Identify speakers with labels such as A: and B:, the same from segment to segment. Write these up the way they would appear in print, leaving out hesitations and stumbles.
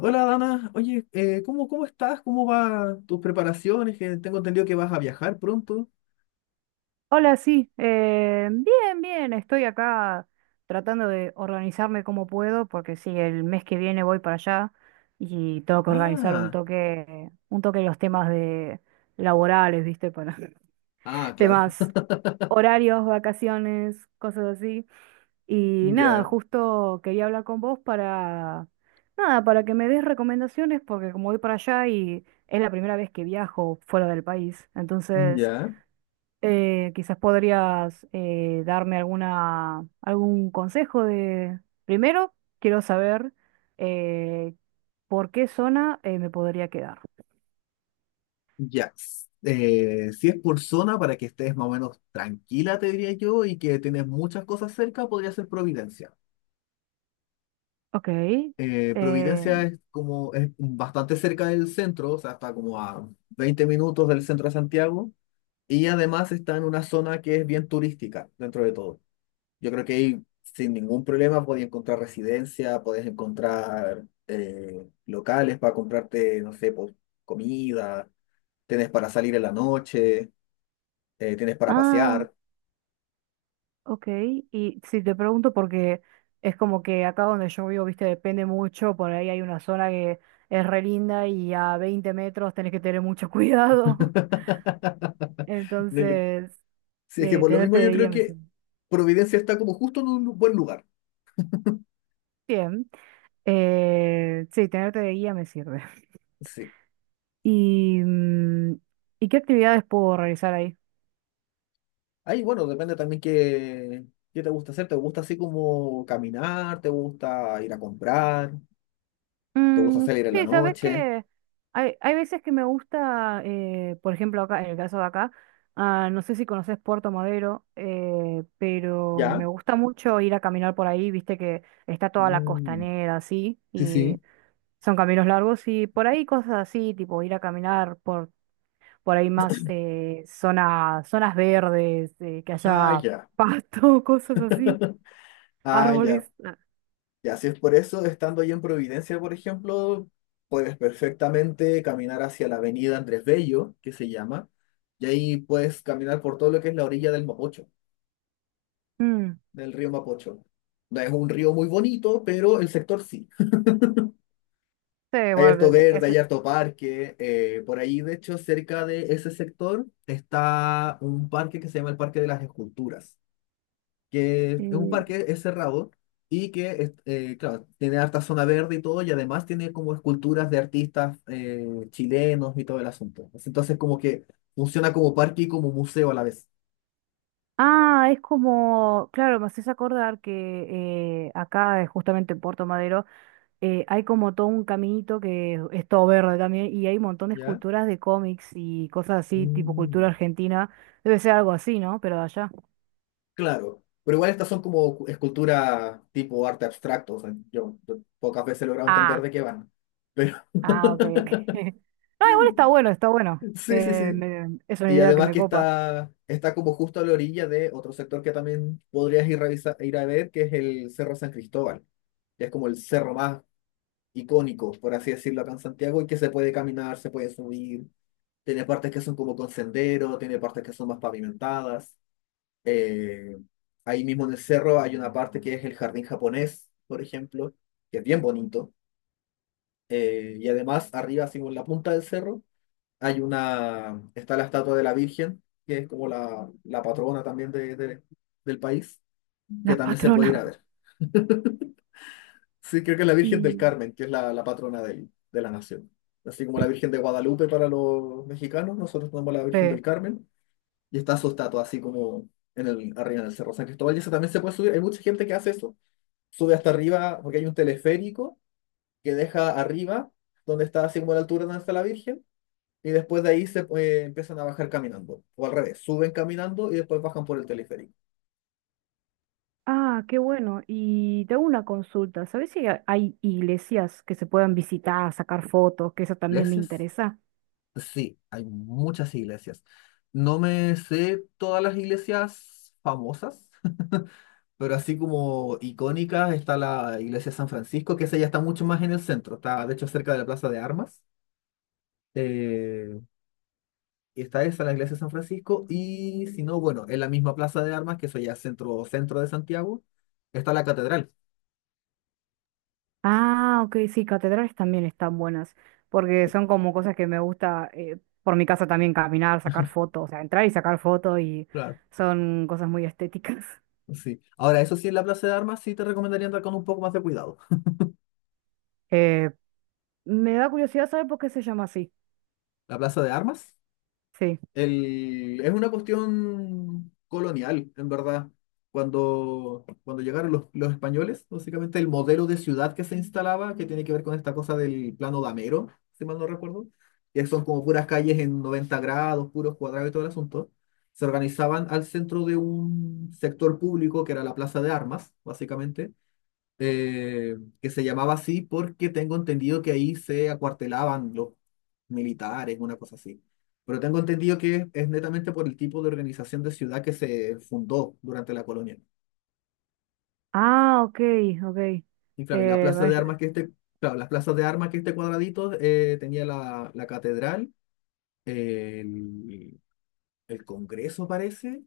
A: Hola Dana, oye, ¿cómo estás? ¿Cómo van tus preparaciones? Que tengo entendido que vas a viajar pronto.
B: Hola, sí. Bien, bien. Estoy acá tratando de organizarme como puedo, porque sí, el mes que viene voy para allá y tengo que organizar un
A: Ah,
B: toque, un toque los temas de laborales, ¿viste? Para
A: ah, claro,
B: temas horarios, vacaciones, cosas así. Y nada,
A: ya,
B: justo quería hablar con vos para, nada, para que me des recomendaciones, porque como voy para allá y es la primera vez que viajo fuera del país, entonces
A: ya,
B: quizás podrías darme alguna, algún consejo de... Primero, quiero saber eh, por qué zona me podría quedar.
A: ya. Si es por zona, para que estés más o menos tranquila, te diría yo, y que tienes muchas cosas cerca, podría ser Providencia.
B: Ok.
A: Providencia
B: eh,
A: es como, es bastante cerca del centro, o sea, está como a 20 minutos del centro de Santiago, y además está en una zona que es bien turística dentro de todo. Yo creo que ahí sin ningún problema podías encontrar residencia, podías encontrar locales para comprarte, no sé, pues, comida, tienes para salir en la noche, tienes para
B: ah,
A: pasear.
B: ok. Y si te pregunto porque es como que acá donde yo vivo, viste, depende mucho. Por ahí hay una zona que es re linda y a 20 metros tenés que tener mucho cuidado.
A: No, yo-
B: Entonces,
A: sí, es que por lo mismo
B: tenerte
A: yo
B: de
A: creo
B: guía me
A: que
B: sirve.
A: Providencia está como justo en un buen lugar.
B: Bien. Sí, tenerte de guía me sirve.
A: Sí.
B: ¿Y, y qué actividades puedo realizar ahí?
A: Ahí, bueno, depende también qué te gusta hacer. ¿Te gusta así como caminar? ¿Te gusta ir a comprar? ¿Te gusta
B: Mm,
A: salir en la
B: sí, sabes
A: noche?
B: que hay veces que me gusta, por ejemplo, acá, en el caso de acá, ah, no sé si conoces Puerto Madero, pero me
A: ¿Ya?
B: gusta mucho ir a caminar por ahí, viste que está toda la
A: Mm,
B: costanera así,
A: sí,
B: y
A: sí.
B: son caminos largos, y por ahí cosas así, tipo ir a caminar por ahí más zonas verdes, que
A: Ah,
B: haya
A: ya.
B: pasto, cosas así,
A: Ah, ya.
B: árboles. Ah,
A: Ya, si es por eso, estando ahí en Providencia, por ejemplo, puedes perfectamente caminar hacia la avenida Andrés Bello, que se llama, y ahí puedes caminar por todo lo que es la orilla del Mapocho,
B: mm,
A: del río Mapocho. No es un río muy bonito, pero el sector sí.
B: sí,
A: Hay harto
B: bueno, de- es,
A: verde, hay harto parque. Por ahí, de hecho, cerca de ese sector está un parque que se llama el Parque de las Esculturas, que es un
B: eh,
A: parque, es cerrado y que, claro, tiene harta zona verde y todo, y además tiene como esculturas de artistas chilenos y todo el asunto. Entonces, como que funciona como parque y como museo a la vez.
B: ah, es como, claro, me haces acordar que acá, justamente en Puerto Madero, hay como todo un caminito que es todo verde también y hay un montón de
A: ¿Ya?
B: esculturas de cómics y cosas así, tipo cultura
A: Mm,
B: argentina. Debe ser algo así, ¿no? Pero de allá.
A: claro, pero igual estas son como esculturas tipo arte abstracto, o sea, yo pocas veces he logrado entender
B: Ah.
A: de qué van. Pero
B: Ah, ok, ok. No, igual está bueno, está bueno.
A: sí, sí, sí.
B: Me- es una
A: Y
B: idea que
A: además
B: me
A: que
B: copa.
A: está, está como justo a la orilla de otro sector que también podrías ir, ir a ver, que es el Cerro San Cristóbal, que es como el cerro más icónico, por así decirlo, acá en Santiago, y que se puede caminar, se puede subir. Tiene partes que son como con sendero, tiene partes que son más pavimentadas. Eh, Ahí mismo en el cerro hay una parte que es el jardín japonés, por ejemplo, que es bien bonito. Y además arriba, así como en la punta del cerro. Hay una, está la estatua de la Virgen, que es como la patrona también del país, que
B: La
A: también se puede ir
B: patrona.
A: a ver. Sí, creo que es la Virgen del
B: Y...
A: Carmen, que es la patrona de la nación. Así como la Virgen de Guadalupe para los mexicanos, nosotros tenemos la Virgen del
B: eh,
A: Carmen y está su estatua así como en el, arriba del Cerro San Cristóbal. Y eso también se puede subir. Hay mucha gente que hace eso. Sube hasta arriba porque hay un teleférico que deja arriba, donde está así como a la altura donde está la Virgen y después de ahí se empiezan a bajar caminando, o al revés, suben caminando y después bajan por el teleférico.
B: Ah, qué bueno. Y te hago una consulta. ¿Sabes si hay iglesias que se puedan visitar, sacar fotos? Que eso también me
A: ¿Iglesias?
B: interesa.
A: Sí, hay muchas iglesias. No me sé todas las iglesias famosas, pero así como icónicas está la iglesia de San Francisco, que esa ya está mucho más en el centro, está de hecho cerca de la Plaza de Armas. Eh, y está esa, la iglesia de San Francisco, y si no, bueno, en la misma Plaza de Armas, que eso ya es centro, centro de Santiago, está la catedral.
B: Ah, ok, sí, catedrales también están buenas. Porque son como cosas que me gusta por mi casa también caminar, sacar fotos. O sea, entrar y sacar fotos y
A: Claro.
B: son cosas muy estéticas.
A: Sí. Ahora, eso sí, en la plaza de armas sí te recomendaría andar con un poco más de cuidado.
B: Eh, me da curiosidad saber por qué se llama así.
A: La plaza de armas
B: Sí.
A: es una cuestión colonial, en verdad. Cuando llegaron los españoles, básicamente el modelo de ciudad que se instalaba, que tiene que ver con esta cosa del plano damero, si mal no recuerdo, que son como puras calles en 90 grados, puros cuadrados y todo el asunto, se organizaban al centro de un sector público que era la plaza de armas, básicamente. Que se llamaba así porque tengo entendido que ahí se acuartelaban los militares, una cosa así. Pero tengo entendido que es netamente por el tipo de organización de ciudad que se fundó durante la colonia.
B: Ah, ok, ok.
A: Y claro, y la
B: Eh,
A: plaza
B: bueno,
A: de
B: yo-
A: armas que este, claro, las plazas de armas que este cuadradito tenía la catedral, el, el Congreso parece,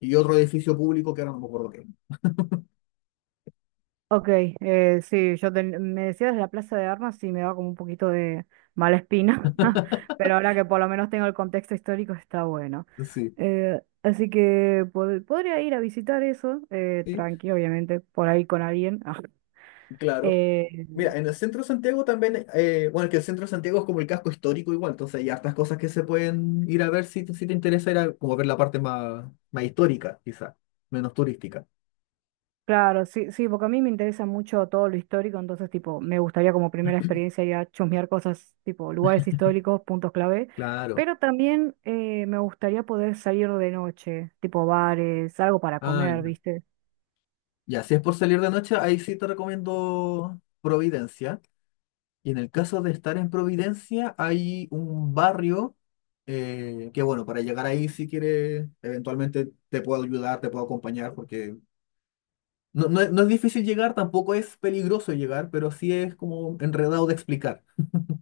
A: y otro edificio público que ahora no me acuerdo qué.
B: ok, sí, me decías la Plaza de Armas y me da como un poquito de mala espina, pero ahora que por lo menos tengo el contexto histórico está bueno.
A: Sí,
B: Así que podría ir a visitar eso,
A: sí,
B: tranqui, obviamente, por ahí con alguien.
A: claro.
B: Eh,
A: Mira, en el centro de Santiago también, bueno, es que el centro de Santiago es como el casco histórico igual, entonces hay hartas cosas que se pueden ir a ver si, si te interesa, era como ver la parte más, más histórica, quizá, menos turística.
B: claro, sí, sí, porque a mí me interesa mucho todo lo histórico, entonces, tipo, me gustaría como primera experiencia ya chusmear cosas, tipo, lugares históricos, puntos clave,
A: Claro.
B: pero también me gustaría poder salir de noche, tipo bares, algo para
A: Ah,
B: comer,
A: ya.
B: ¿viste?
A: Ya, si es por salir de noche, ahí sí te recomiendo Providencia. Y en el caso de estar en Providencia, hay un barrio que, bueno, para llegar ahí, si quieres, eventualmente te puedo ayudar, te puedo acompañar, porque no, no, es no es difícil llegar, tampoco es peligroso llegar, pero sí es como enredado de explicar,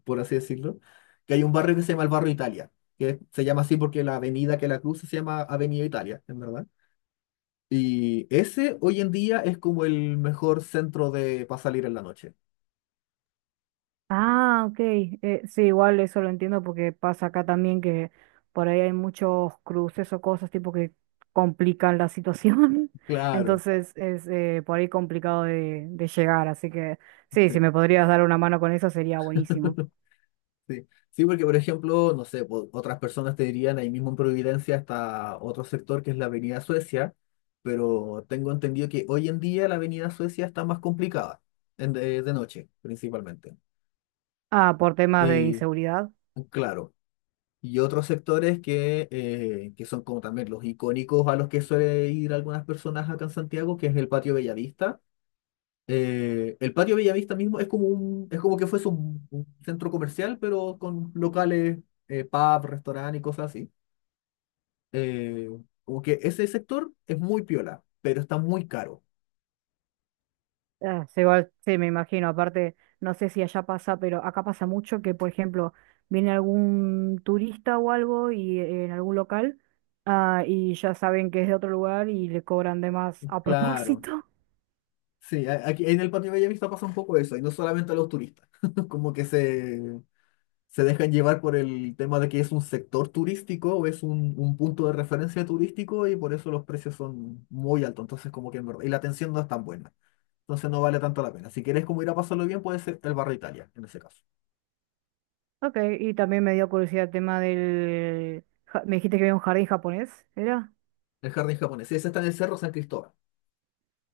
A: por así decirlo, que hay un barrio que se llama el barrio Italia, que se llama así porque la avenida que la cruza se llama Avenida Italia, en verdad. Y ese hoy en día es como el mejor centro de para salir en la noche.
B: Ah, ok, sí, igual eso lo entiendo porque pasa acá también que por ahí hay muchos cruces o cosas, tipo, que complican la situación,
A: Claro.
B: entonces es por ahí complicado de llegar, así que sí, si me podrías dar una mano con eso sería buenísimo.
A: Sí. Sí. Sí, porque por ejemplo, no sé, otras personas te dirían ahí mismo en Providencia hasta otro sector que es la Avenida Suecia, pero tengo entendido que hoy en día la Avenida Suecia está más complicada, en de noche principalmente.
B: Ah, por temas de
A: Y
B: inseguridad.
A: claro, y otros sectores que son como también los icónicos a los que suele ir algunas personas acá en Santiago, que es el Patio Bellavista. El patio Bellavista mismo es como es como que fuese un centro comercial, pero con locales, pub, restaurante y cosas así. Eh, Como que ese sector es muy piola, pero está muy caro.
B: Ah, se va, sí, me imagino. Aparte, no sé si allá pasa, pero acá pasa mucho que, por ejemplo, viene algún turista o algo y en algún local, ah, y ya saben que es de otro lugar y le cobran de más a
A: Claro.
B: propósito.
A: Sí, aquí en el patio Bellavista pasa un poco eso, y no solamente a los turistas, como que se dejan llevar por el tema de que es un sector turístico o es un punto de referencia turístico y por eso los precios son muy altos, entonces como que en verdad- y la atención no es tan buena. Entonces no vale tanto la pena. Si quieres como ir a pasarlo bien, puede ser el barrio Italia, en ese caso.
B: Ok, y también me dio curiosidad el tema del... Me dijiste que había un jardín japonés, ¿era?
A: El jardín japonés. Sí, ese está en el Cerro San Cristóbal.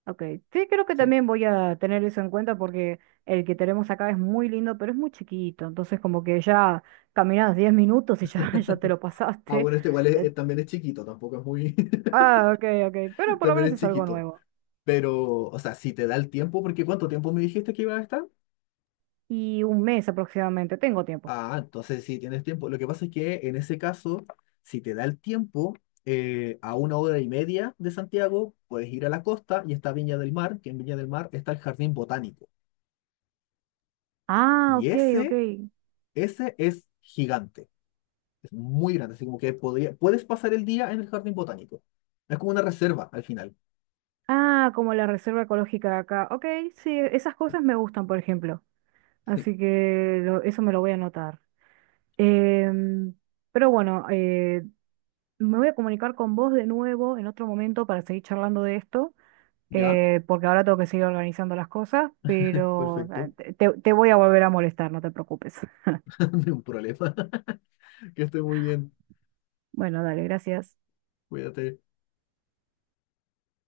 B: Ok, sí, creo que
A: Sí.
B: también voy a tener eso en cuenta porque el que tenemos acá es muy lindo, pero es muy chiquito. Entonces, como que ya caminas 10 minutos y ya, ya te lo
A: Ah,
B: pasaste.
A: bueno, este igual
B: Eh,
A: también es chiquito, tampoco es muy...
B: ah, ok, ok, pero por lo
A: también
B: menos
A: es
B: es algo
A: chiquito.
B: nuevo.
A: Pero, o sea, si te da el tiempo, porque ¿cuánto tiempo me dijiste que iba a estar?
B: Y un mes aproximadamente, tengo tiempo.
A: Ah, entonces si tienes tiempo. Lo que pasa es que en ese caso, si te da el tiempo, a una hora y media de Santiago, puedes ir a la costa y está Viña del Mar, que en Viña del Mar está el jardín botánico.
B: Ah,
A: Y
B: ok, ok.
A: ese es gigante. Es muy grande, así como que puedes pasar el día en el jardín botánico. Es como una reserva al final.
B: Ah, como la reserva ecológica de acá. Ok, sí, esas cosas me gustan, por ejemplo.
A: Sí.
B: Así que eso me lo voy a anotar. Em, pero bueno, me voy a comunicar con vos de nuevo en otro momento para seguir charlando de esto,
A: ¿Ya?
B: porque ahora tengo que seguir organizando las cosas, pero
A: Perfecto.
B: te voy a volver a molestar, no te preocupes.
A: No hay un problema. Que esté muy bien.
B: Bueno, dale, gracias.
A: Cuídate.